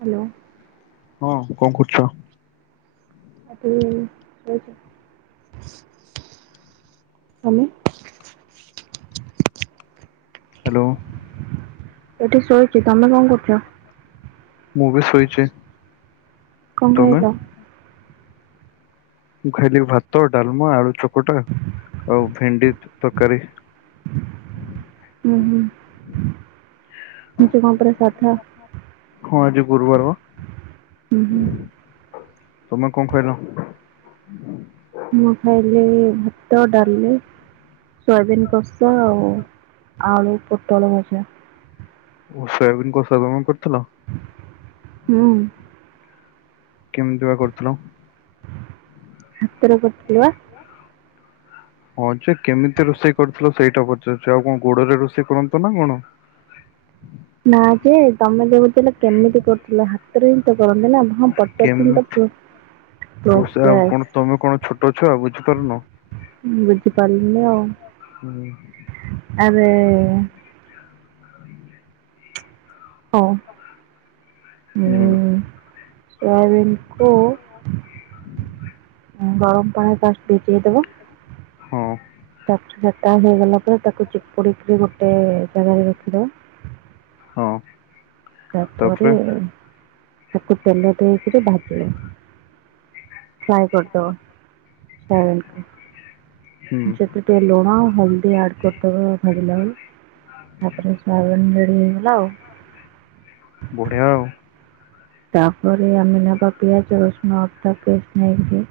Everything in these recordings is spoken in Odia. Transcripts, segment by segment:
ହ୍ୟାଲୋ। ହଁ କଁ କରୁଛ ହୁଁ କନ କରୁଛ [inaudible] ତମେ। ହ୍ୟାଲୋ। ଏଠି ସୋଇ ମୁଁ ବି ଶୋଇଚେ। କଁ ଖାଇଲ? ମୁଁ ଖାଇଲି ଭାତ ଡାଲ୍ମା ଆଳୁ ଚକଟା ଆଉ ଭେଣ୍ଡି ତ ତକାରୀ। ଉଁ ହୁଁ ଆଜି କଁ ପରା ସାଧା? ହଁ ଆଜି ଗୁରୁବାର ବା। ଉଁ ହୁଁ। ତମେ କଁ ଖାଇଲ? ମୁଁ ଖାଇଲି ଭାତ ଡାଲି ସୋୟାବିନ୍ କଷା ଆଉ ଆଳୁ ପୋଟଳ ଭଜା। ଓ ସୋୟାବିନ୍ କଷା ତମେ କରିଥିଲ? ହୁଁ। କେମ୍ ତି ବା କରିଥିଲ? ହାତରେ କରିଥିଲି ଵା। ହଁ ଯେ କେମିତି ରୋଷେଇ କରିଥିଲ ସେଇଟା ପଚାରୁଚି ଆଉ କଣ ଗୋଡରେ ରୋଷେଇ କରନ୍ତ ନା କଣ। ନା ଯେ ତମେ ଯଉ କଉଥିଲ କେମିତି କରୁଥିଲ ହାତରେ ହିଁ ତ କରନ୍ତି ନା। ହଁ ପଚାରୁଥିଲି ତ [inaudible] ପୋସା [inaudible] ଆଉ ପ୍ରୋସେସ କଣ ତମେ କଣ ଛୋଟ ଛୁଆ ବୁଝିପାରୁନ ବୁଝି ପାର୍ ଲିନି ହୁଁ ଆଉ ଆରେ ହଁ ହୁଁ ସୋୟାବିନ୍ କୋ ଗରମ ପାଣିରେ ଫାଷ୍ଟ୍ ଭିଜେଇଦବ ହଁ। ତା ପରେ ସେଟା ହେଇଗଲା ପରେ ତାକୁ ଚୁପୁଡିକି ଗୋଟେ ଜାଗାରେ ରଖିଦବା ହଁ। ତାପରେ ତାକୁ ତେଲ ଦେଇକିରି ଭାଜିବ ଫ୍ରାଏ କରିଦବ ସୋୟାବିନ୍ କୁ ହୁଁ ସେଥିରେ ଟିକେ ଲୁଣ ହଳ୍ ଦି ଆଡ୍ କରିଦବ ଭଜିଲା ବେଳେ ତାପରେ ସୋୟାବିନ୍ ରେଡ଼ି ହେଇଗଲା ଆଉ। ବଢିଆ ଆଉ। ତାପରେ ଆମେ ନବା ପିଆଜ ରସୁଣ ଅଦା ପେଷ୍ଟ୍ ନେଇକି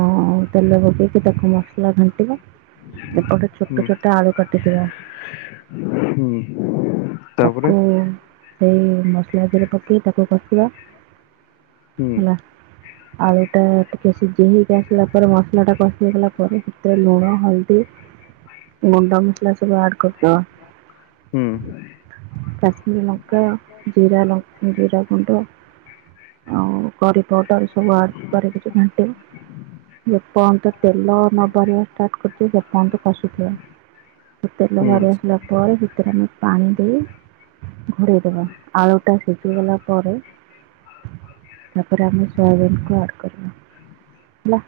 ହଁ ଆଉ ତେଲ ପକେଇକି ତାକୁ ମସଲା ଘାଣ୍ଟିବା ଏପଟେ ହୁଁ ଛୋଟ ଛୋଟ ଆଳୁ କାଟିଥିବା ହୁଁ। [unintelligible] ତାକୁ ସେଇ ମସଲାଥିରେ ପକାଇ ତାକୁ କଷିବା। ହୁଁ ହେଲା ଆଳୁ ଟା ଟିକେ ସିଜି ହେଇକି ଆସିଲା ପରେ ମସଲା ଟା କଶି ହେଇଗଲା ପରେ ପରେ ସେଥିରେ ଲୁଣ ହଳଦୀ ଗୁଣ୍ଡ ମସଲା ସବୁ ଆଡ କରିଦବ। ହୁଁ। କାଶ୍ମୀରୀ ଲଙ୍କା ଜିରା ଲ ଜିରା ଗୁଣ୍ଡ ଆଉ କରିପୌଡର ସବୁ ଆଡ଼ କରିକି ଘାଣ୍ଟିବ। ଯେପର୍ଯ୍ୟନ୍ତ ତେଲ ନବହାରିବା ଷ୍ଟାର୍ଟ କରିଚି ସେପର୍ଯ୍ୟନ୍ତ କଷୁଥିବେ। ତେଲ ହୁଁ ବାହାରି ଆସିଲା ପରେ ସେତିରେ ଆମେ ପାଣି ଦେଇ ଦେଇ ଦେଵା ଆଳୁ ଟା ସିଝିଗଲା ପରେ ତାପରେ ଆମେ ସୋୟାବିନ କୁ ଆଡ କରିବା ହେଲା?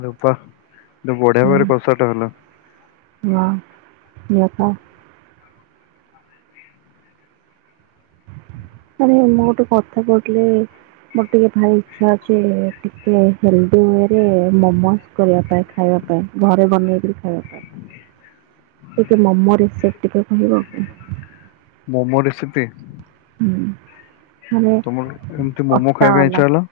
ଆରେ ବା ବଢିଆ ଭାବରେ କଷଟା ହେଲା। ହଁ [unintelligible] ଆରେ ମୁଁ ଗୋଟେ କଥା କହୁଥିଲି? ମୋର ଟିକେ ଭାରି ଇଚ୍ଛା ଅଛି ଟିକେ ହେଲ୍ଦି ୱେରେ ମୋମୋଜ କରିବା ପାଇଁ ଖାଇବା ପାଇଁ ଘରେ ବନେଇକିରି ଖାଇବା ପାଇଁ। ଟିକେ ମୋମୋ ରେସିପ୍ ଟିକେ କହିବ କି? ମୋମୋ ରେସିପି? ହୁଁ। ମାନେ ତମର କେମିତି ମୋମୋ ଅଟା ଖାଇବା ପାଇଁ ବାଲା ଇଛା ହେଲା?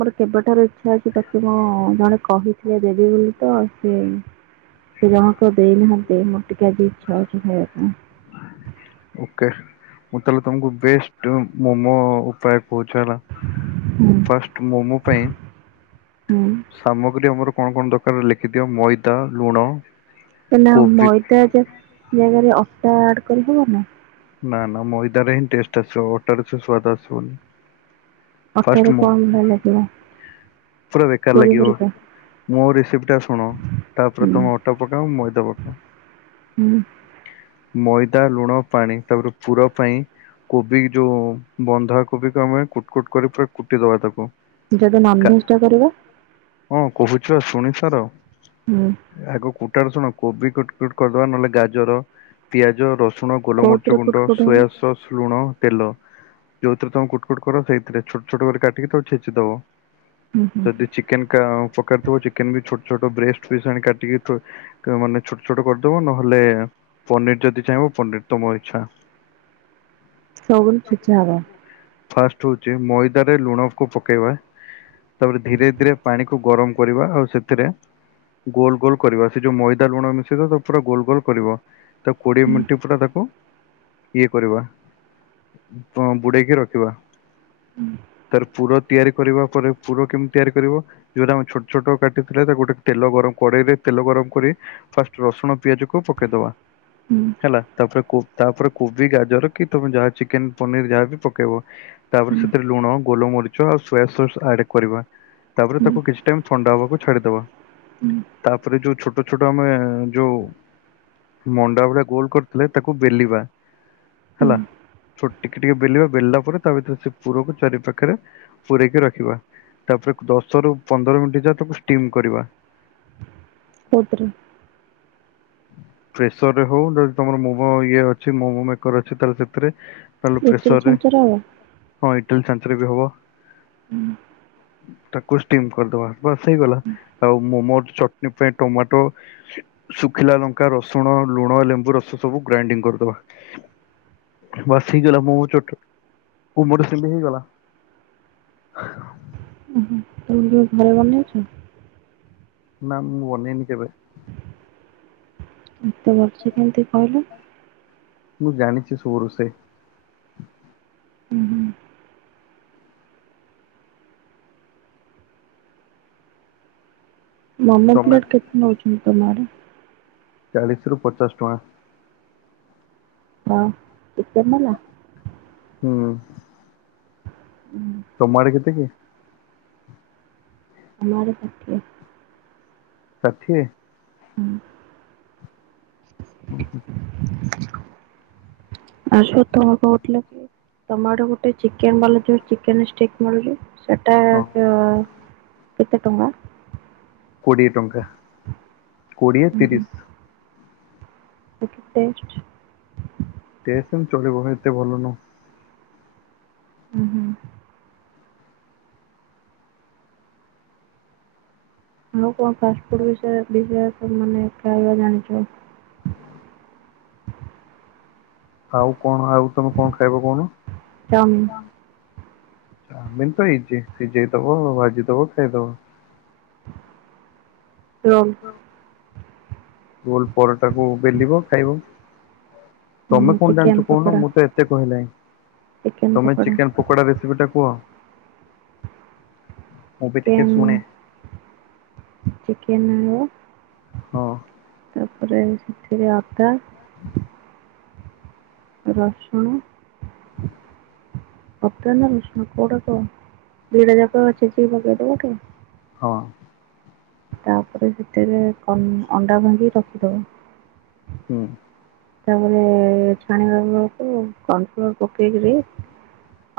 ମୋର କେବେଠାରୁ ଇଚ୍ଛା ଅଛି ପ୍ରତେ ମୁଁ ଜଣେ କହିଥିଲେ ଦେବି ବୋଲି ତ ସେ ସେ ଜଣକ ଦେଇନାହାନ୍ତି ମୋର ଟିକେ ଆଜି ଇଛା ଅଛି ଖାଇବା ପାଇଁ। ଓକେ ମୁଁ ତାହଲେ ତମକୁ ବେଷ୍ଟ ମୋମୋ ଉପାୟ କହୁଛି ହେଲା ହୁଁ ଫାଷ୍ଟ ମୋମୋ ପାଇଁ ହୁଁ ସାମଗ୍ରୀ ଆମର କଣ କଣ ଦରକାର ଲେଖିଦିଅ ମଇଦା ଲୁଣ ନାଁ ନାଁ କୋବି ମଇଦା ଜାଗାରେ ଅଟା ଆଡ କରିହବ ନା? ନା ନା ମଇଦାରେ ହିଁ ଟେଷ୍ଟ ଆସିବ ଅଟାରେ ସେ ସ୍ଵାଦ ଆସିବନି। ଫାଷ୍ଟ ଅଟାରେ ମୁଁ କଣ [unintelligible] ଲାଗିଲା? ପୁରା ବେକାର ଲାଗିବ। ମୋ ରେସିପଟ ଟା ଶୁଣ ହୁଁ ତାପରେ ତମେ ଅଟୋ ପକାଅ ମଇଦା ପକାଅ ହୁଁ। ମଇଦା ଲୁଣ ପାଣି ତାପରେ ପୁର ପାଇଁ କୋବି ଯୋଉ ବନ୍ଧା କୋବିକୁ ଆମେ କୁଟ କୁଟ କରି ପୁରା କୁଟିଦବା ତାକୁ। ଯଦି ଗା ନନଭେଜ ଟା କରିବା? ହଁ କହୁଛିପା ଶୁଣି ସାର ହୁଁ ଆଗକୁ କଟ ଶୁଣ କୋବି କଟ କଟ କରିଦବା ନହେଲେ ଗାଜର ପିଆଜ ରସୁଣ ଗୋଲମରିଚ୍ଚ କୋଉଥିରେ କୁଟ ଗୁଣ୍ଡ କୁଟ ହବ ସୋୟା ସସ୍ ଲୁଣ ତେଲ ଯୋଉଥିରେ ତମକୁ କୁଟକୁଟ କର ସେଇଥିରେ ଛୋଟ ଛୋଟ କରି କାଟିକି ତାକୁ ଛେଚିଦବ। ହୁଁ ହୁଁ ଯଦି ଚିକେନ ପକିଥିବ ଚିକେନ ବି ଛୋଟ ଛୋଟ ବ୍ରେଷ୍ଟ ପିସ୍ ଆଣି କାଟିକି। ମାନେ ଛୋଟ ଛୋଟ କରିଦବ ନହେଲେ ପନିର ଯଦି ଚାହିଁବ ପନିର ତମ ଇଛା। ସବୁ ଛେଚା ହବ। ଫାଷ୍ଟ ହଉଛି ମଇଦାରେ ଲୁଣ କୁ ପକେଇବା। ତାପରେ ଧୀରେ ଧୀରେ ପାଣିକୁ ଗରମ କରିବା ଆଉ ସେଥିରେ ଗୋଲ ଗୋଲ କରିବା ସେ ଯୋଉ ମଇଦା ଲୁଣ ମିଶେଇ ତା ପୁରା ଗୋଲ ଗୋଲ କରିବା ତା କୋଡିଏ ହୁଁ ମିନିଟ୍ ପୁରା ତାକୁ କୁ ଇଏ କରିବା ବୁଡେଇକି ରଖିବା। ତାର ପୁର ତିଆରି କରିବା ପରେ ପୁର କେମ୍ ତିଆରି କରିବ? ଯୋଉଟା ଆମେ ଛୋଟ୍ ଛୋଟ କାଟିଥିଲେ ତାକୁ ଗୋଟେ ତେଲ ଗରମ୍ କଡ଼େଇରେ ତେଲ ଗରମ୍ କରି ଫାଷ୍ଟ ରସୁଣ ପିଆଜ କୁ ପକେଇଦବା। ହୁଁ। ହେଲା ତାପରେ କୋ ତାପରେ କୋବି, ଗାଜର କି ତମେ ଯାହା ଚିକେନ୍, ପନିର୍ ଯାହା ବି ପକେଇବ। ତାପରେ ହୁଁ ସେଥେରେ ଲୁଣ, ଗୋଲମରିଚ ଆଉ ସୋୟା ସସ୍ ଆଡ କରିବା ତାପରେ ହୁଁ ତାକୁ କିଛି ଟାଇମ୍ ଥଣ୍ଡା ହବାକୁ ଛାଡ଼ିଦବା। ହୁଁ ତାପରେ ଯୋଉ ଛୋଟ ଛୋଟ ଆମେ ଯୋଉ ମଣ୍ଡା ଭଳିଆ ଗୋଲ କରି ଥିଲେ ତାକୁ ବେଲିବା ହୁଁ ହେଲା। ଛୋ ଟିକ୍ ଟିକ୍ ବେଲିବା ବେଲିଲା ପରେ ତା ଭିତେରେ ସେ ପୁରକୁ ଚାରି ପାଖେରେ ପୂରେଇକି ରଖିବା। ତାପରେ ଦଶ ରୁ ପନ୍ଦର ମିଣ୍ଟି ଯାଏ ତାକୁ ଷ୍ଟିମ୍ କରିବା। କୋଉଥେରେ? ପ୍ରେସର୍ ରେ ହଉ ଯଦି ତମର ମୁହଁ ଇଏ ଅଛି ମୋମୋ ମେକର୍ ଅଛି ତାହେଲେ ସେଥେରେ। ତାହେଲେ ଇଟିଲି ପ୍ରେସରରେ ଛାଞ୍ଚରେ ହବ? ହଁ ଇଟିଲ୍ ଚାଞ୍ଚରେ ବି ହବ। ତାକୁ ଷ୍ଟିମ୍ କରିଦବା ବାସ୍ ହେଇଗଲା, ଆଉ ମୋମୋ ଚଟନୀ ପାଇଁ ଟମାଟୋ ଶୁଖିଲା ଲଙ୍କା, ରସୁଣ, ଲୁଣ, ଲେମ୍ବୁ ରସ ସବୁ ଗ୍ରାଇଣ୍ଡିଙ୍ଗ କରିଦବା। ବାସ୍ ହେଇଗଲା ମୋମୋ ଚଟ୍ ମୋମୋ [unintelligible] ହେଇଗଲା। ଉଁ ହୁଁ। ତମେ କେବେ ଘରେ ବନେଇଛ? ନା ମୁଁ ବନେଇନି କେବେ। ଏତେ ଭଲ୍ ସେ କେମିତି କହିଲ? ମୁଁ ଜାଣିଚି ସବୁ ରୋଷେଇ। ଉଁ ହୁଁ। ମମ୍ ମମ୍ ତମେ ପ୍ଲେଟ୍ କେତ୍ ନଉଛନ୍ତି ତମ ଆଡେ? ଚାଳିଶ ରୁ ପଚାଶ ଟଆଁ। ହ ଏତେ ମଲା। ହୁଁଉଁ। ହୁଁ। ତମଆଡେ କେତେ କି? ଆମ ଆଡେ ଷାଠିଏ। ଷାଠିଏ। ହୁଁ। ଉଁ ହୁଁ। ଆଙ୍କୁ ତମେ କହୁଥିଲକି ତମ ଆଡେ ଗୋଟେ ଚିକେନ୍ ବାଲା ଯୋଉ ଚିକେନେ ଷ୍ଟିକ୍ ମିଳୁଚି। ସେଟା ହଁ କିଅଁ କେତେ ଟଙ୍କା? କୋଡ଼ିଏ ଟଙ୍କା, କୋଡ଼ିଏ, ତିରିଶ। କି ଟେଷ୍ଟ! ଟେଷ୍ଟ ସେମ୍ ଚଳିବ କାଇଁ ଏତେ ଭଲ ନୁହଁ। ହୁଁ ହୁଁ। ମୁଁ କଁ ଫାଷ୍ଟଫୁଡ୍ ବିଷୟରେ ଅଧିକା ମାନେ ଖାଇବା ଜାଣିଛି? ଆଉ କଣ ଆଉ ତମେ କଁ ଖାଇବ କହୁନ, ଚାଉମିିନ, କଣ? ମେନ୍ ତ ଇଜି ସିଜେଇ ଦବ ଭାଜି ଦବ ଖାଇଦବ। ରୋଲ ରୋଲ ପରଟାକୁ ବେଲିବ ଖାଇବ। ତମେ କଣ ଚିକେନ ଜାଣିଛ କହୁନ ପକୋଡା, ମୁଁ ତ ଏତେ କହିଲଣିି ଚିକେନ ତମେ ପକୋଡା, ଚିକେନ୍ ପକୋଡ଼ା ରେ ରେସିପିଟା କୁହ ମୁଁ ବି ଟିକେ ଶୁଣେ? ଚିକେନ୍ ନିଅ ହଁ। ତାପରେ ସେଥିରେ ଅଦା ରସୁଣ। ଦିଟା ଯାକ ଛେଚିକି ପକେଇ ଦବା କି? ହଁ। ତାପରେ ସେଥିରେ କଁ ଅଣ୍ଡା ଭାଙ୍ଗିକି ରଖିଦବ। ହୁଁ। ତାପରେ ଛାଣିବା ବେଳକୁ କନ୍ଫ୍ଲୋର ପକେଇକିରି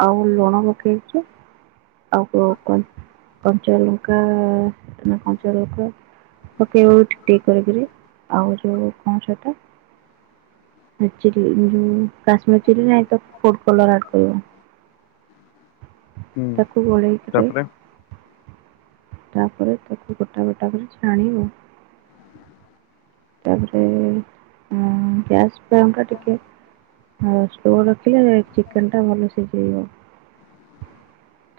ଆଉ ଲୁଣ ପକେଇକି ଓ ହୋ କ କଞ୍ଚାଲଙ୍କା ଯୋଉ କଞ୍ଚା ଲଙ୍କା ପକାଇବ ଟିକ୍ ଟିକ୍ କରିକିରି ଆଉ ଯୋଉ କଣ ସେଟା ଚିଲି କାଶ୍ମୀର ଚିଲି ନାହିଁ ତ ଫୁଡ୍ କଲର ଆଡ୍ କରିବ ହୁଁ ତାକୁ ଗୋଳେଇକିରି ତାପରେ ତାପରେ ତାକୁ ଗୋଟା ଗୋଟା କରି ଛାଣିବ। ତାପରେ ମୁଁ ଗ୍ୟାସ୍ [unintelligible] ଟିକେ ହଁ ସ୍ଲୋ ରଖିଲେ ଚିକେନ୍ ଟା ଭଲ ସି [unintelligible]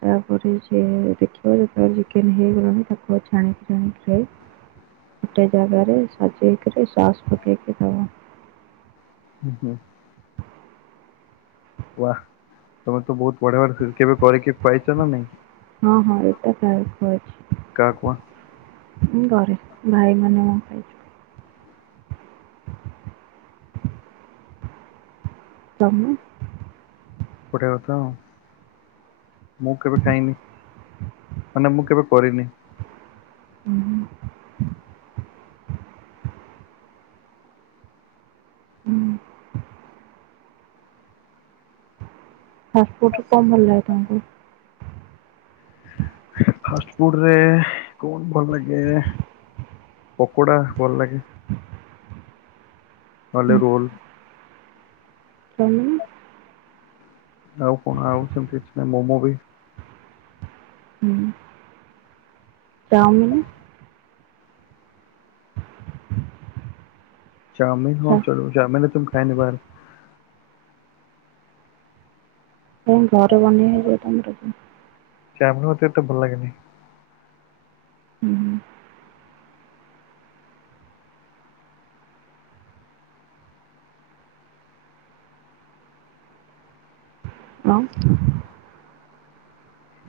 ତାପରେ ସିଏ ଦେଖିବା ଯେତେବେଳେ ଚିକେନ୍ ହେଇଗଲାଣି ତାକୁ [unintelligible] ଗୋଟେ ଜାଗାରେ ସଜେଇକିରି ସସ୍ ପକେଇକି ଦବ। ହୁଁ ହୁଁ। ୱାହା ତମେ ତ ବହୁତ [unintelligible] କେବେ କରିକି ଖୁଆଇଛ ନା ନାଇଁ? ହଁ ହଁ ଏଇଟା ଖା ଖୁଆଇଛି। କାହାକୁ [unintelligible] ତମେ ପରେ କଥା ଆଉ। ମୁଁ କେବେ ଖାଇନି ମାନେ ମୁଁ କେବେ କରିନି। ହୁଁ ହୁଁ। ହୁଁ। ଫାଷ୍ଟ ଫୁଡ୍ ରେ କଣ ଭଲ ଲାଗେ ତାଙ୍କୁ? ଫାଷ୍ଟ ଫୁଡ୍ ରେ କଣ ଭଲ ଲାଗେ? ପକୋଡ଼ା ଭଲ ଲାଗେ। [inaudible] ନହଲେ ରୋଲ୍। [unintelligible] ଆଉ କଣ ଆଉ ସେମିତି କିଛି ନାଇ ମୋମୋ ବି ହୁଁ। ଚାଉମିିନି? ଚାଉମିନ୍ ହଁ ଆଛା ଚଲିବ ଚାଉମିନ୍ ଏତେ ମୁଁ ଖାଏନି ବାହାରେ। କଣ ଘରେ ବନେଇ ହେଇଯିବ ତମର? ଚଉମିନ୍ ମତେ ଏତେ ଭଲ ଲାଗେନି। [unintelligible]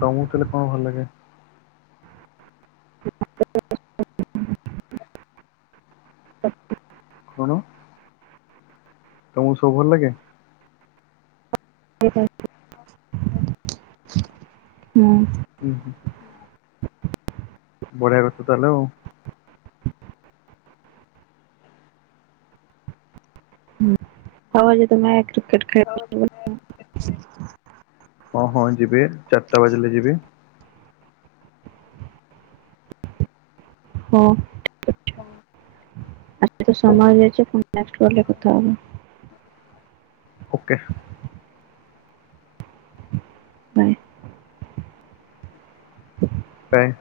ତୋମକୁ ତାହେଲେ କଣ ଭଲ ଲାଗେ? [inaudible] [inaudible] କଣ? ତମକୁ ସବୁ ଭଲ ଲାଗେ? [inaudible] ହୁଁ ଉଁ, ହୁଁ। ବଢିଆ କଥା ତାହେଲେ ଆଉ। ହୁଁ, ଆଉ ଆଜି ତୁମେ କ୍ରୀକେଟ୍ ଖେଳିବା [inaudible] ହଁ ହଁ ଯିବେ, ଚାରିଟା ବାଜିଲେ ଯିବେ। ହଁ! ଏବେ ହଉ ସମୟ ହେଇ ଯାଇଛି ପୁଣି ନେକ୍ସଟ୍ କଲରେ କଥା ହେବା। ଓକେ। ନାହିଁ। କାଇଁ